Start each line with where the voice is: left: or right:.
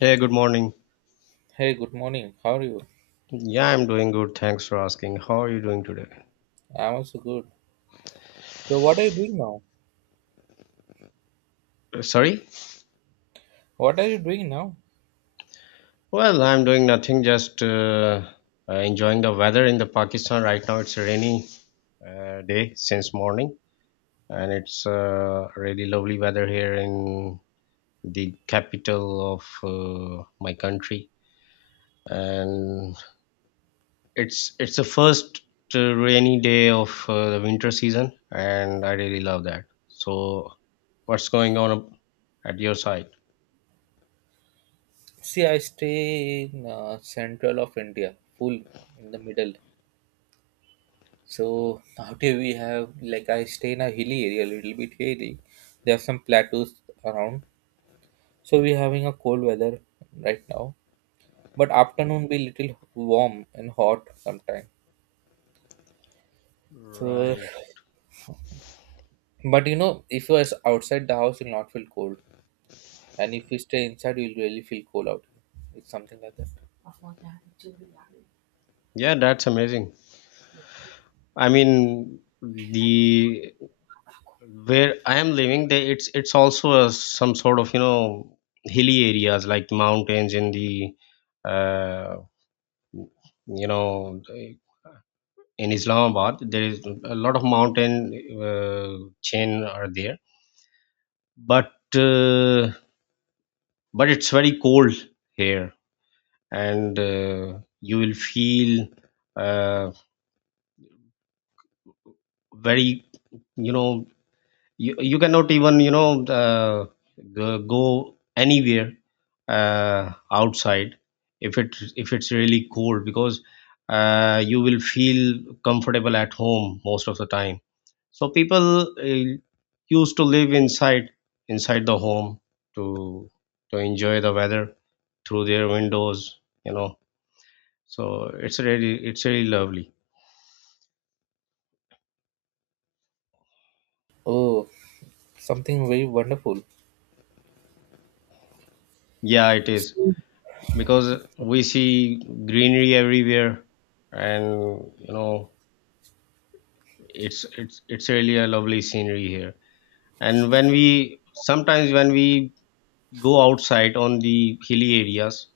left: Hey, good morning.
right: Hey, good morning. How are you?
left: Yeah, I'm doing good. Thanks for asking. How are you doing today?
right: I'm also good. So, what are you doing now?
left: Sorry?
right: What are you doing now?
left: Well, I'm doing nothing, just enjoying the weather in the Pakistan right now. It's a rainy day since morning, and it's really lovely weather here in the capital of my country. And it's the first rainy day of the winter season, and I really love that. So, what's going on at your side?
right: See, I stay in central of India, full in the middle. So out here we have like I stay in a hilly area, a little bit hilly. There are some plateaus around. So we're having a cold weather right now, but afternoon be little warm and hot sometime. So,
left: Right.
right: but you know, if you are outside the house, you'll not feel cold, and if you stay inside, you'll really feel cold out here. It's something like that.
left: Yeah, that's amazing. I mean, the where I am living, it's also, a, some sort of, hilly areas like mountains in uh, you know, in Islamabad, there is a lot of mountain chain are there, but uh, but it's very cold here, and you will feel uh, very, you know you cannot even go anywhere outside if it's really cold, because you will feel comfortable at home most of the time. So people used to live inside the home to to enjoy the weather through their windows, you know so it's really lovely.
right: Oh, something very wonderful.
left: Yeah, it is, because we see greenery everywhere, and you know it's really a lovely scenery here. And when we go outside on the hilly areas,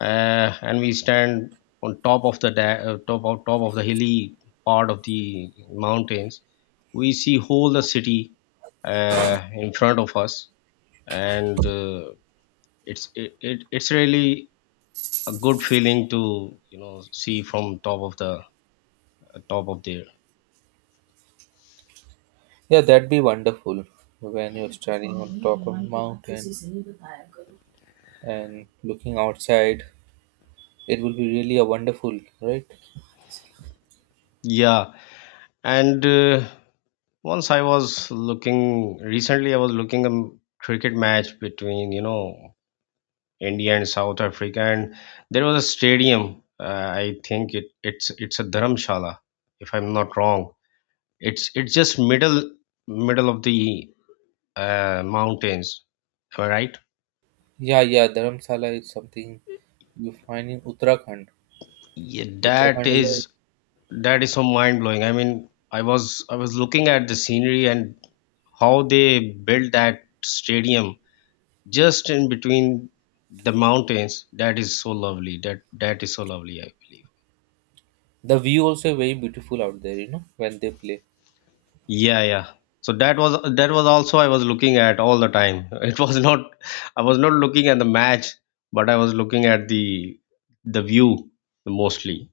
left: and we stand on top of the da- top of the hilly part of the mountains. We see whole the city in front of us. And it's really a good feeling to see from top of there.
right: Yeah, that'd be wonderful when you're standing on top of a mountain and looking outside. It will be really a wonderful, right?
left: Yeah. And once I was looking recently I was looking a cricket match between India and South Africa. And there was a stadium. I think it's a Dharamshala, if I'm not wrong. It's just middle of the mountains, am I right?
right: Yeah, yeah, Dharamsala is something you find in Uttarakhand.
left: Yeah,
right: Uttarakhand is
left: that is so mind blowing. I mean, I was looking at the scenery and how they built that stadium just in between the mountains. That is so lovely. That is so lovely, I believe.
right: The view also very beautiful out there, you know, when they play.
left: Yeah, yeah. So that was also I was looking at all the time. It was not I was not looking at the match, but I was looking at the view mostly.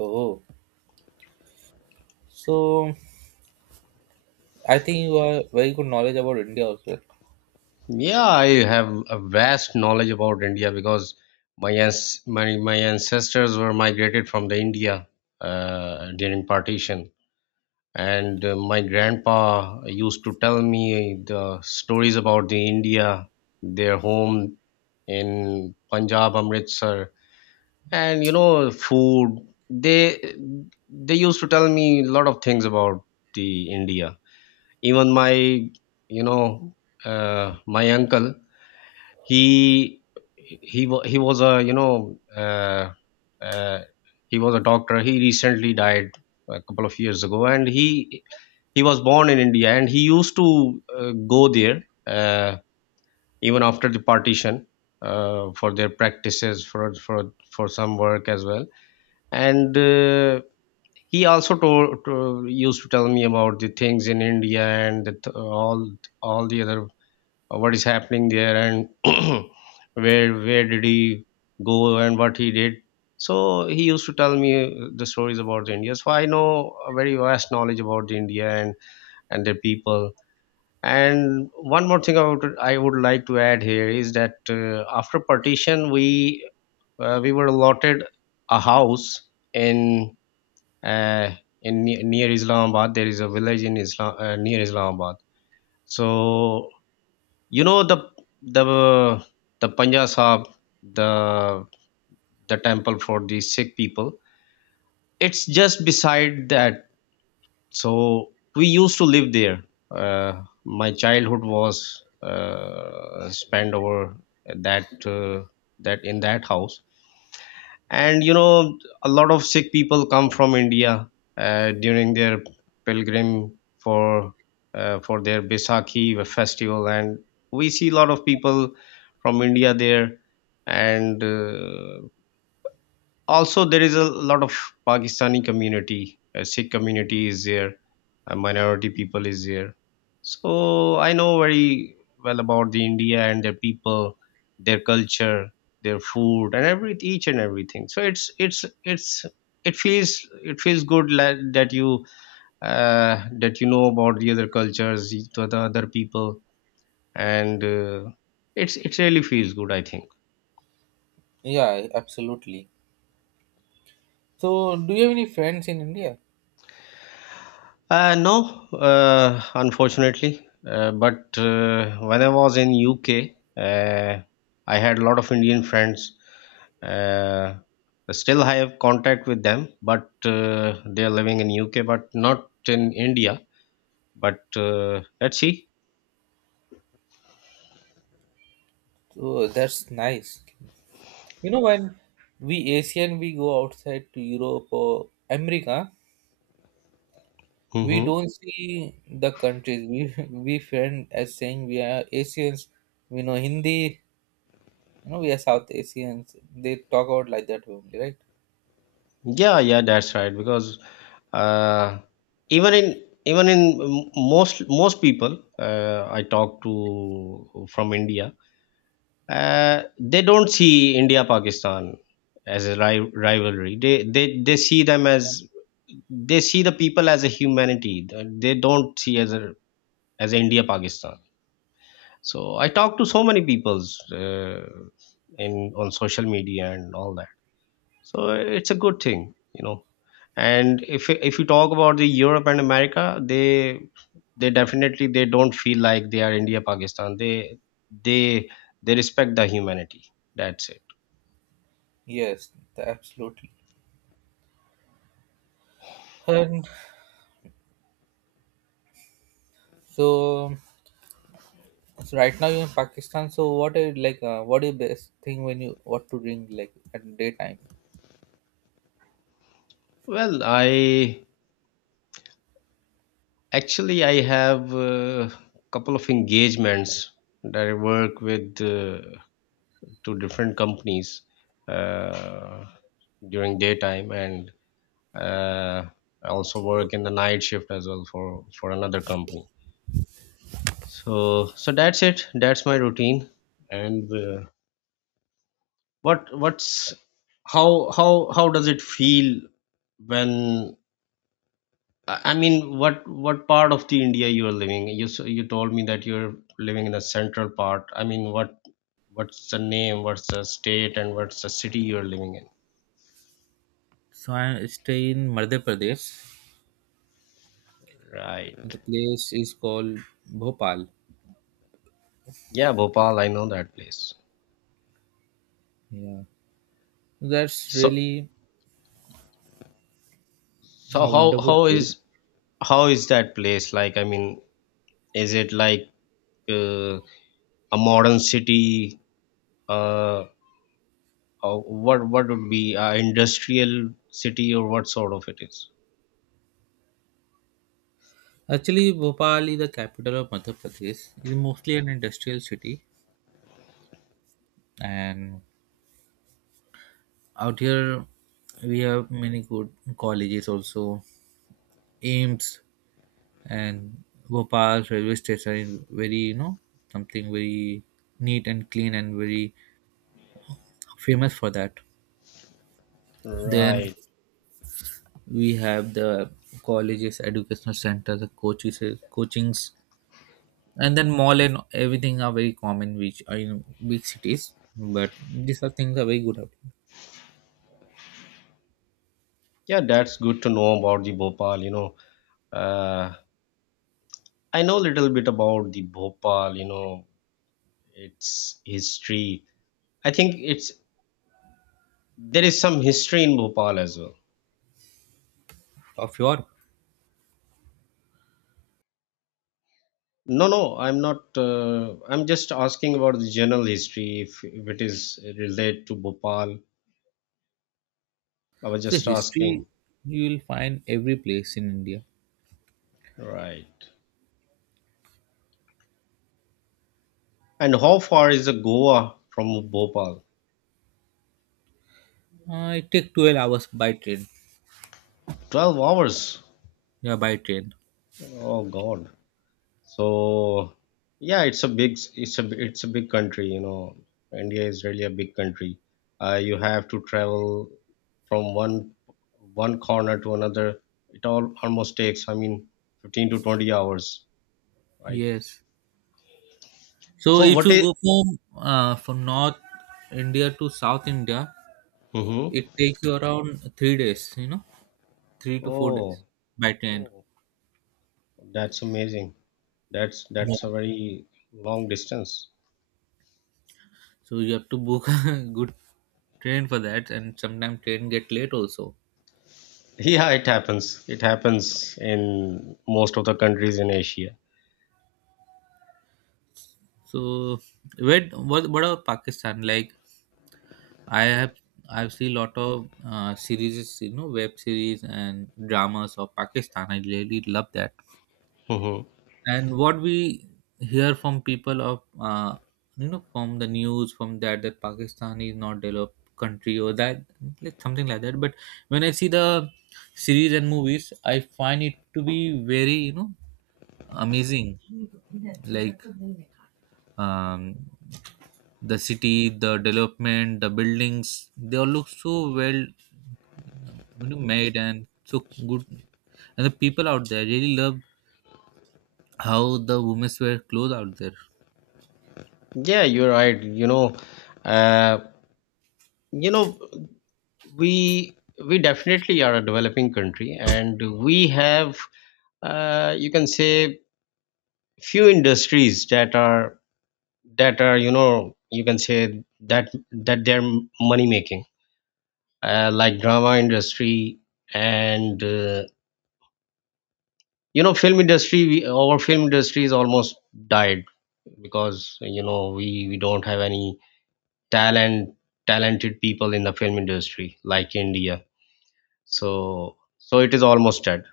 right: Oh, so I think you are very good knowledge about India also.
left: Yeah, I have a vast knowledge about India, because my ancestors were migrated from the India during partition. And my grandpa used to tell me the stories about the India, their home in Punjab, Amritsar, and food. They used to tell me a lot of things about the India. Even my you know my uncle, he he was a uh, he was a doctor. He recently died a couple of years ago, and he was born in India, and he used to go there, even after the partition, for their practices, for some work as well. And he also used to tell me about the things in India, and the, th- all the other, what is happening there. And where did he go and what he did. So he used to tell me the stories about the India, so I know a very vast knowledge about the India and their people. And one more thing I would like to add here is that, after partition, we were allotted a house in, uh, near Islamabad. There is a village in islam near Islamabad. So, you know the the the Panja Sahib, the the temple for the Sikh people. It's just beside that. So we used to live there. My childhood was spent over that that in that house. And a lot of Sikh people come from India during their pilgrim, for for their Baisakhi festival, and we see a lot of people from India there. And also, there is a lot of Pakistani community, Sikh community is there, minority people is there. So I know very well about the India and their people, their culture, their food, and every each and everything. So it's it feels it feels good, that you know about the other cultures, the other people. And it really feels good, I think.
right: Yeah, absolutely. So, do you have any friends in India?
left: No, unfortunately. But when I was in UK, I had a lot of Indian friends. Uh, Still, I have contact with them, but they are living in UK, but not in India. But let's see.
right: Oh, that's nice. You know, when we Asian we go outside to Europe or America, we
left: Hmm.
right: don't see the countries. We we friend as saying we are Asians. We know Hindi. You know, we are South Asians. They talk out like that only, right?
left: Yeah, yeah, that's right. Because uh, even in most people, I talk to from India. They don't see India Pakistan as a rivalry. They see them as they see the people as a humanity. They don't see as a India Pakistan. So I talk to so many peoples in on social media and all that. So it's a good thing. And if you talk about the Europe and America, they definitely they don't feel like they are India Pakistan. They they respect the humanity. That's it.
right: Yes, absolutely. And so, so right now you're in Pakistan. So what are you like? What is best thing when you what to drink like at daytime?
left: Well, I actually I have a couple of engagements that I work with, to different companies, uh, during daytime. And uh, I also work in the night shift as well, for another company. So that's it. That's my routine. And what what's how does it feel? When I mean, what part of the India you are living? You told me that you're living in the central part. I mean, what's the name? What's the state? And what's the city you're living in?
right: So I stay in Madhya Pradesh.
left: Right.
right: The place is called Bhopal.
left: Yeah, Bhopal. I know that place.
right: Yeah. That's
left: So
right: really
left: so
right: a
left: how
right: wonderful
left: how is
right: place.
left: how is that place like? I mean, is it like uh, a modern city? Uh, or what would be industrial city, or what sort of it is?
right: Actually, Bhopal is the capital of Madhya Pradesh. It's mostly an industrial city, and out here we have many good colleges also, AIMS and Bhopal railway station is very something very neat and clean and very famous for that. Then
left: Right.
right: we have the colleges, educational centers, the coaches, coachings, and then mall and everything are very common, which are in big cities, but these are things are very good of,
left: Yeah, that's good to know about the Bhopal. You know. Uh, I know a little bit about the Bhopal, its history. I think it's there is some history in Bhopal as well.
right: of your.
left: No, no, I'm not. I'm just asking about the general history, if it is related to Bhopal. I was
right: So
left: just
right: history
left: asking.
right: you will find every place in India.
left: Right. And how far is the Goa from Bhopal?
right: It take 12 hours by train.
left: 12 hours.
right: Yeah, by train.
left: Oh, God. So yeah, it's a big country. India is really a big country. You have to travel from one corner to another. It all almost takes, I mean, 15 to 20 hours, right?
right: Yes, so
left: So
right: if
left: what
right: you
left: is?
right: go from North India to South India,
left: Mm-hmm.
right: it takes you around 3 days, 3 to 4 days
left: Oh,
right: by train.
left: oh, that's amazing. That's
right: Yeah,
left: that's a very long distance.
right: so you have to book a good train for that, and sometimes train get late also.
left: Yeah, it happens. It happens in most of the countries in Asia.
right: So where what about Pakistan? Like I have I've seen a lot of series, you know, web series and dramas of Pakistan. I really love that.
left: Hmm.
right: And what we hear from people of from the news from that that Pakistan is not developed country or that like something like that. But when I see the series and movies, I find it to be very amazing. Like um, the city, the development, the buildings, they all look so well, you know, made and so good. And the people out there really love how the women's wear clothes out there.
left: Yeah, you're right. Uh, you know, we we definitely are a developing country, and we have you can say few industries that are you can say that they're money making, like drama industry, and film industry. Our film industry is almost died, because we don't have any talent talented people in the film industry, like India. So it is almost dead.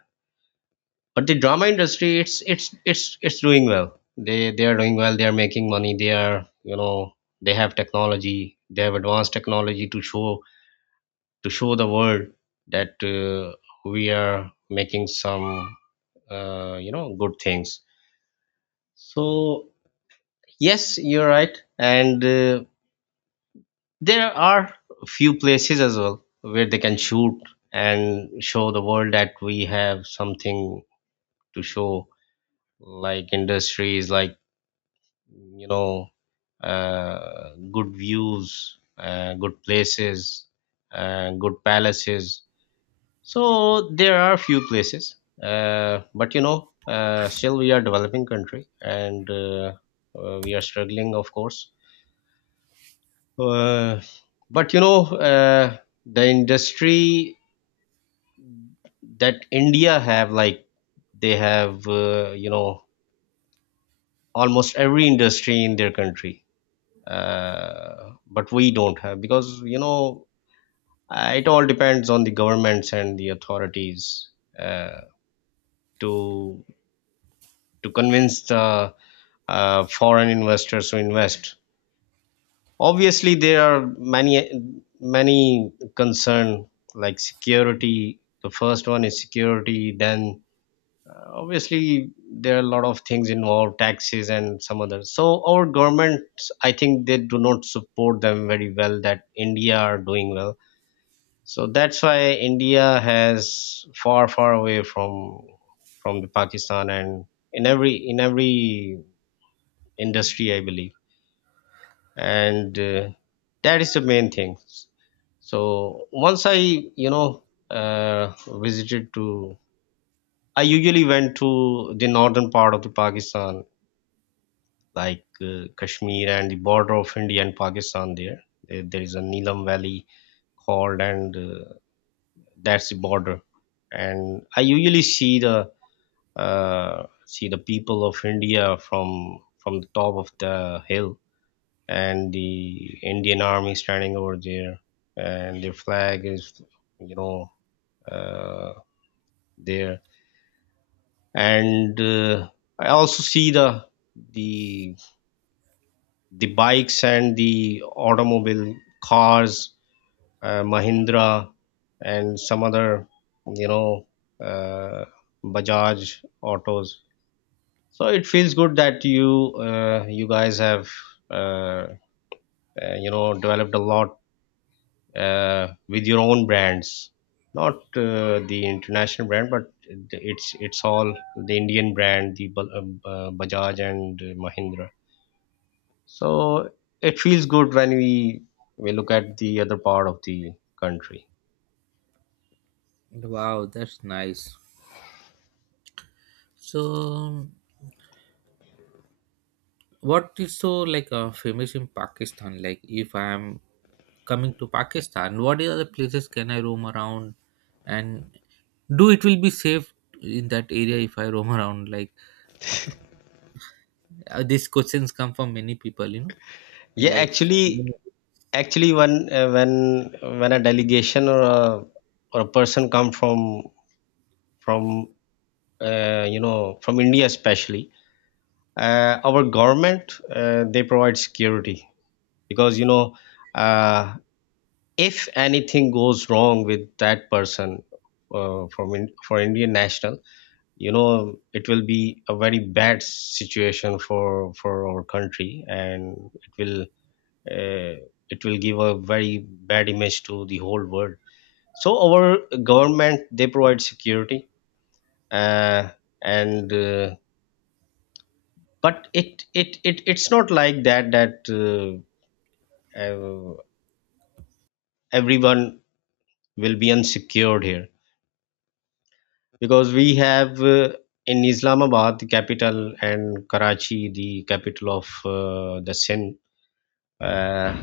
left: But the drama industry, it's doing well. They are doing well. They are making money. They are you know they have technology they have advanced technology to show the world that we are making some good things. So yes, you're right. And there are few places as well where they can shoot and show the world that we have something to show, like industries, like, you know, good views, good places, good palaces. So there are few places, but still we are developing country, and we are struggling, of course. Uh, but the industry that India have, like, they have you know almost every industry in their country, but we don't have because you know it all depends on the governments and the authorities uh, to to convince the foreign investors to invest. Obviously there are many many concern, like security. The first one is security. Then obviously there are a lot of things involved, taxes and some others. So our governments, I think, they do not support them very well. That India are doing well, so that's why India has far away from the Pakistan, and in every industry, I believe. And that is the main thing. So once I, you know uh, visited to I usually went to the northern part of the Pakistan, like, Kashmir and the border of India and Pakistan there. There is a Neelam Valley called, and that's the border. And I usually see the people of India from the top of the hill, and the Indian army standing over there, and their flag is, you know, uh, there. And I also see the the bikes and the automobile cars, Mahindra and some other, you know, uh, Bajaj autos. So it feels good that you, you guys have, uh, you know, developed a lot, with your own brands, not, the international brand, but it's all the Indian brand, the Bajaj and Mahindra. So it feels good when we look at the other part of the country.
right: Wow, that's nice. So, what is so like famous in Pakistan? Like, if I am coming to Pakistan, what other places can I roam around, and do it will be safe in that area if I roam around? Like, these questions come from many people, you know.
left: Yeah,
right: Like,
left: actually, actually, when, when a delegation or a person come from from from India especially, our government, they provide security because, you know uh, if anything goes wrong with that person, for Indian national, you know, it will be a very bad situation for our country, and it will, uh, it will give a very bad image to the whole world. So our government, they provide security. Uh, and But it, it's not like that, that, uh, everyone will be unsecured here, because we have, in Islamabad, the capital, and Karachi, the capital of, the Sin, uh,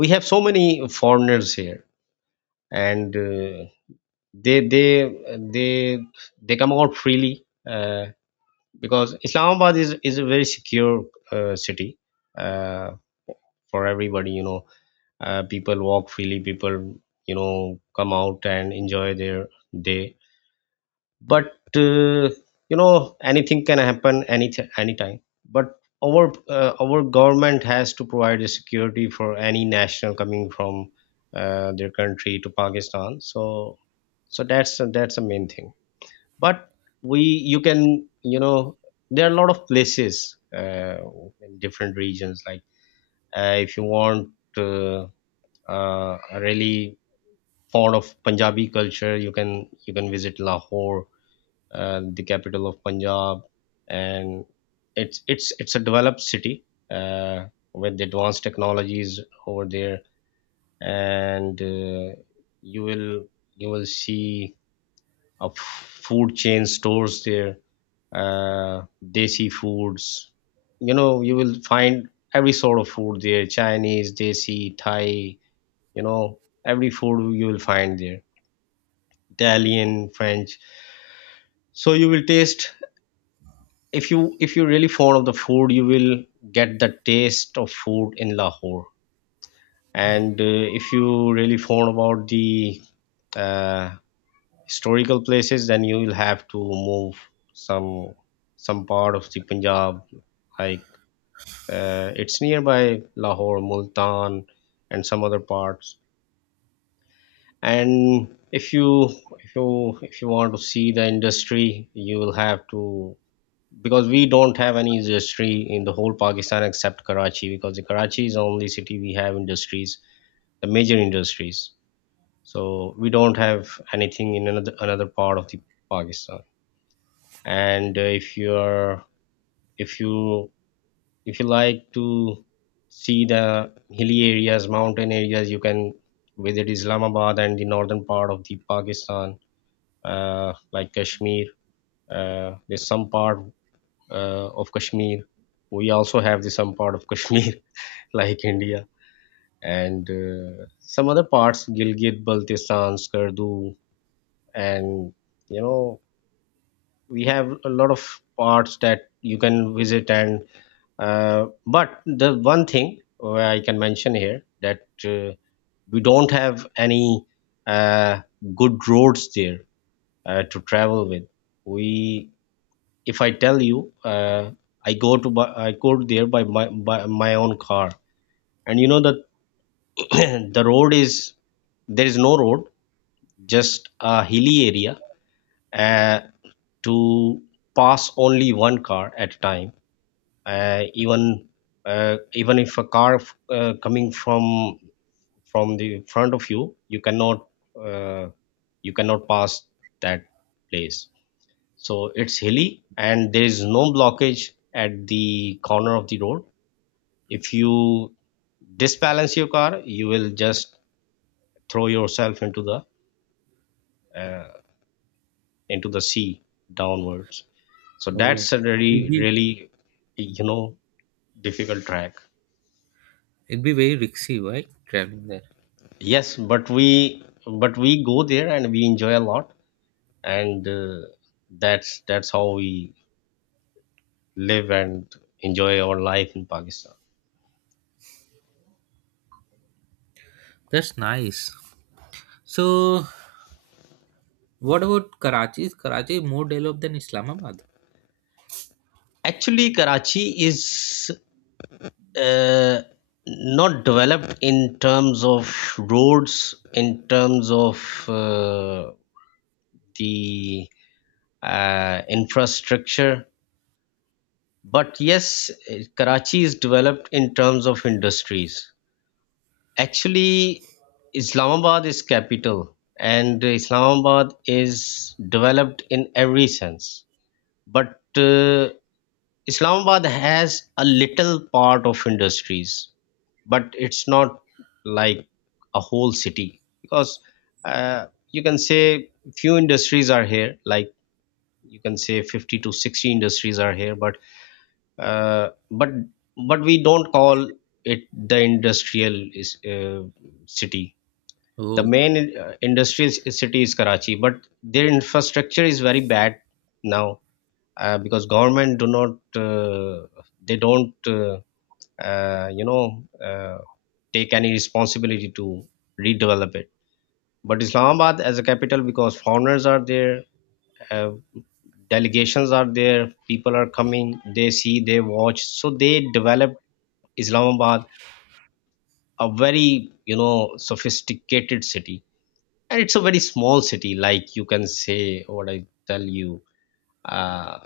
left: we have so many foreigners here. And they they they come out freely, because Islamabad is a very secure, city, uh, for everybody. You know, people walk freely, people, you know, come out and enjoy their day. But, you know, anything can happen any anytime. But our, our government has to provide the security for any national coming from, their country to Pakistan. So that's the main thing. But we, you can, you know, there are a lot of places, in different regions, like, if you want, uh, a really fond of Punjabi culture, you can visit Lahore, the capital of Punjab, and it's it's a developed city, uh, with advanced technologies over there. And you will see a food chain stores there, desi foods. You know, you will find every sort of food there: Chinese, desi, Thai. You know, every food you will find there: Italian, French. So you will taste, if you really fond of the food, you will get the taste of food in Lahore. And if you really fond about the, uh, historical places, then you will have to move some part of the Punjab, like, it's nearby Lahore, Multan and some other parts. And if you if you if you want to see the industry, you will have to. Because we don't have any industry in the whole Pakistan except Karachi, because the Karachi is the only city we have industries, the major industries. So we don't have anything in another part of the Pakistan. And if you're, if you if you like to see the hilly areas, mountain areas, you can visit Islamabad and the northern part of the Pakistan, like Kashmir. There's some part, of Kashmir. We also have the some part of Kashmir like India, and some other parts: Gilgit, Baltistan, Skardu, and, you know, we have a lot of parts that you can visit. And but the one thing where I can mention here, that, we don't have any, uh, good roads there, to travel with. We If I tell you, I go to I go there by my own car, and you know that the road is, there is no road, just a hilly area, uh, to pass only one car at a time. Uh, even Even if a car, coming from the front of you, you cannot, uh, you cannot pass that place. So it's hilly, and there is no blockage at the corner of the road. If you disbalance your car, you will just throw yourself into the, uh, into the sea downwards. So
right: oh,
left: that's a
right: it'd
left: really
right: be,
left: you know, difficult track.
right: it'd be very risky, right? Traveling there.
left: Yes, but we, go there and we enjoy a lot. And That's how we live and enjoy our life in Pakistan.
right: That's nice. So, what about Karachi? Is Karachi more developed than Islamabad?
left: Actually, Karachi is, uh, not developed in terms of roads, in terms of, the, infrastructure. But yes, eh, Karachi is developed in terms of industries. Actually, Islamabad is capital, and Islamabad is developed in every sense. But, Islamabad has a little part of industries, but it's not like a whole city. Because, you can say few industries are here, like, you can say 50 to 60 industries are here, but but we don't call it the industrial is, city. The
right: Oh,
left: main, industrial city is Karachi, but their infrastructure is very bad now, because government do not, they don't, you know, take any responsibility to redevelop it. But Islamabad, as a capital, because foreigners are there, uh, delegations are there, people are coming, they see, they watch, so they developed Islamabad a very, you know, sophisticated city. And it's a very small city. Like, you can say, what I tell you, uh,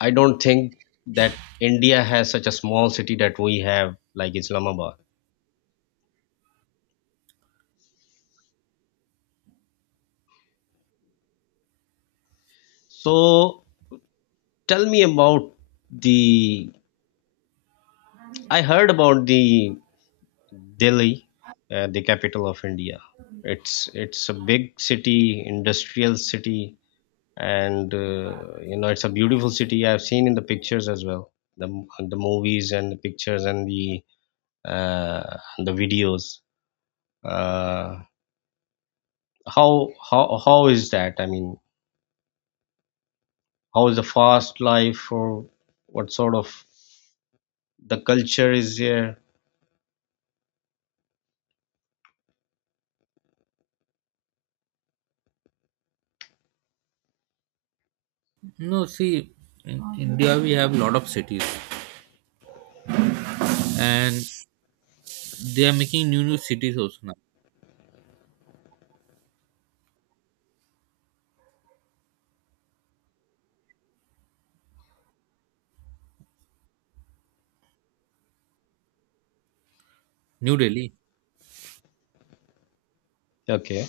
left: I don't think that India has such a small city that we have, like Islamabad. So tell me about the. I heard about the Delhi, the capital of India. It's a big city, industrial city, and you know, it's a beautiful city. I've seen in the pictures as well, the movies and the pictures and the, the videos. Uh, how how is that? I mean, how is the fast life, or what sort of the culture is there?
right: no, see, in India we have a lot of cities, and they are making new, new cities also now. New Delhi.
left: Okay,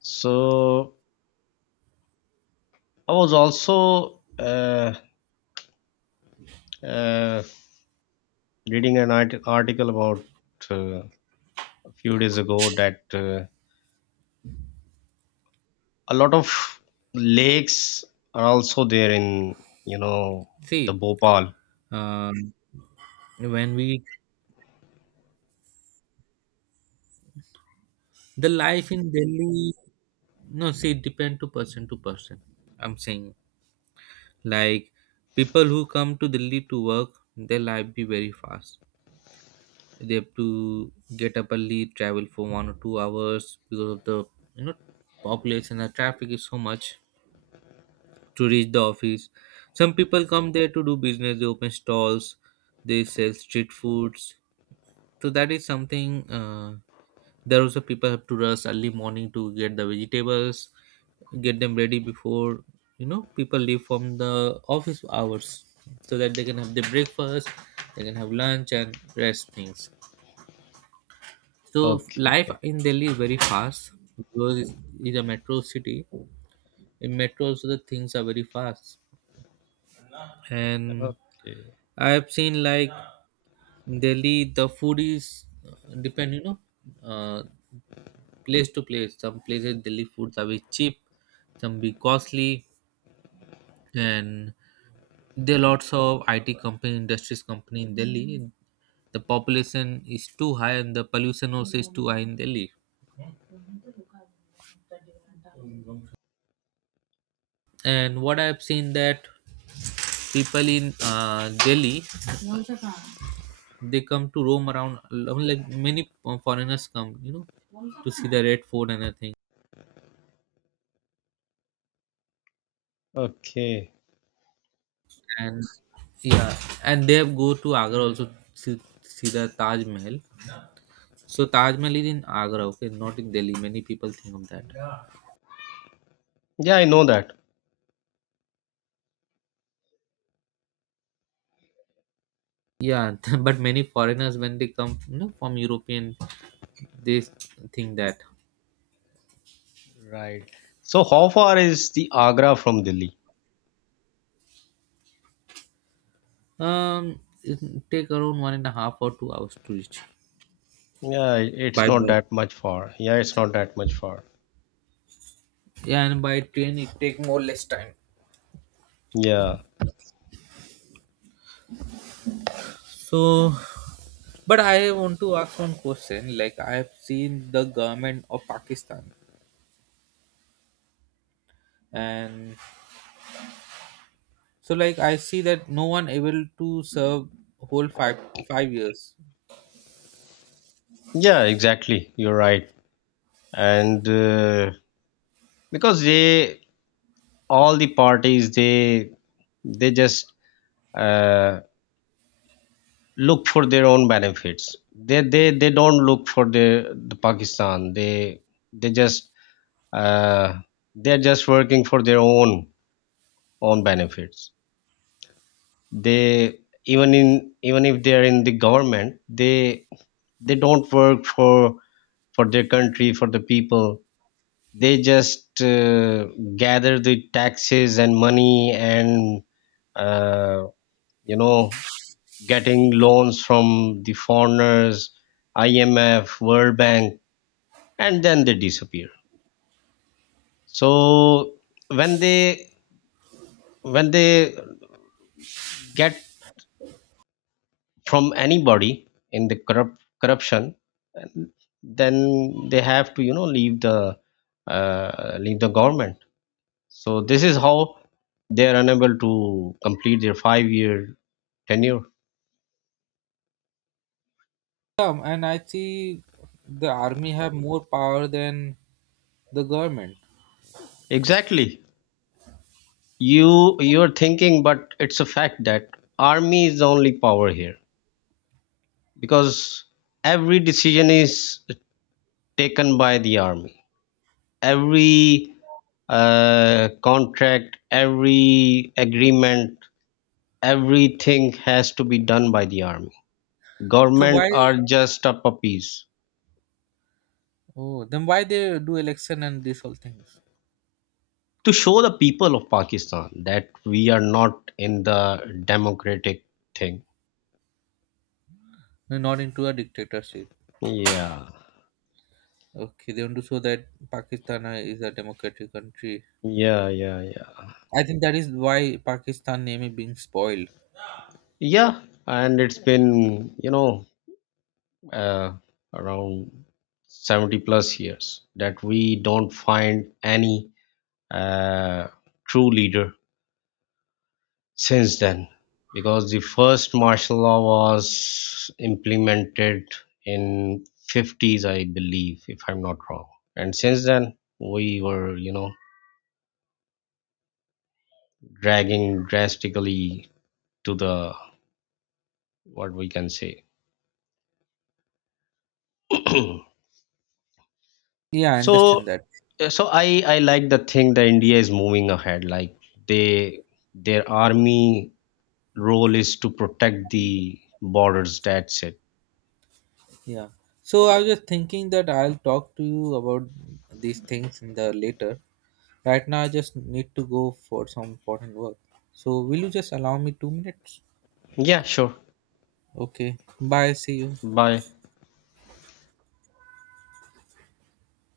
left: so. I was also, uh, reading an article about, uh, a few days ago, that, a lot of lakes are also there in, you know, the
right: See,
left: Bhopal.
right: um, when we, the life in Delhi, no, see, it depend to person to person. I'm saying like people who come to Delhi to work, their life be very fast. They have to get up early, travel for 1 or 2 hours because of the, you know, population. The traffic is so much to reach the office. Some people come there to do business. They open stalls. They sell street foods. So that is something. There also people have to rush early morning to get the vegetables, get them ready before people leave from the office hours, so that they can have their breakfast, they can have lunch and rest things. So life
left: Okay,
right: in Delhi is very fast, because it's a metro city. In metro also the things are very fast. And
left: okay,
right: I have seen, like, in Delhi the food is depend, uh, place to place. Some places Delhi foods are very cheap, some be costly. And there are lots of IT company, industries company in Delhi. The population is too high and the pollution also is too high in Delhi. And what I have seen that people in Delhi, they come to roam around, like many foreigners come, to see the Red Fort and everything.
left: okay.
right: And yeah, and they have go to Agra also, see the Taj Mahal. So Taj Mahal is in Agra, okay, not in Delhi. Many people think of that.
left: Yeah, I know that.
right: Yeah, but many foreigners when they come, from European, they think that
left: Right. So how far is the Agra from Delhi?
right: it take around one and a half or 2 hours to reach
left: Yeah, it's
right: by
left: not
right: bus.
left: that much far. Yeah, it's not that much far.
right: Yeah, and by train it take more less time.
left: Yeah.
right: So, but I want to ask one question. Like I have seen the government of Pakistan, and so like I see that no one able to serve whole five years.
left: Yeah, exactly. You're right. And because they, all the parties, they just uh, look for their own benefits. They they don't look for the Pakistan. They just uh, they're just working for their own benefits. They, even in, even if they're in the government, they don't work for their country, for the people. They just, gather the taxes and money, and, uh, you know, getting loans from the foreigners, IMF, World Bank, and then they disappear. So when they when they get from anybody in the corrupt corruption, then they have to, you know, leave the, leave the government. So this is how they are unable to complete their 5 year tenure.
right: And I see the army have more power than the government.
left: Exactly. You're thinking, but it's a fact that army is the only power here, because every decision is taken by the army, every, contract, every agreement, everything has to be done by the army.
right: So
left: Government
right: why?
left: are just a puppies.
right: Oh, then why they do election and these all things?
left: To show the people of Pakistan that we are not in the democratic thing.
right: They're not into a dictatorship.
left: Yeah,
right: Okay, they want to show that Pakistan is a democratic country.
left: yeah, yeah. Yeah,
right: I think that is why Pakistan name is being spoiled.
left: yeah. And it's been, you know, uh, around 70 plus years that we don't find any, uh, true leader since then, because the first martial law was implemented in 50s, I believe, if I'm not wrong. And since then, we were, you know, dragging drastically to the, what we can say.
right: Yeah, I understand
left: So
right: that.
left: yeah, so I like the thing that India is moving ahead. Like, they, their army role is to protect the borders. That's it.
right: Yeah. So I was just thinking that I'll talk to you about these things in the later. Right now, I just need to go for some important work. So will you just allow me 2 minutes?
left: Yeah, sure.
right: Okay. Bye. See you.
left: Bye.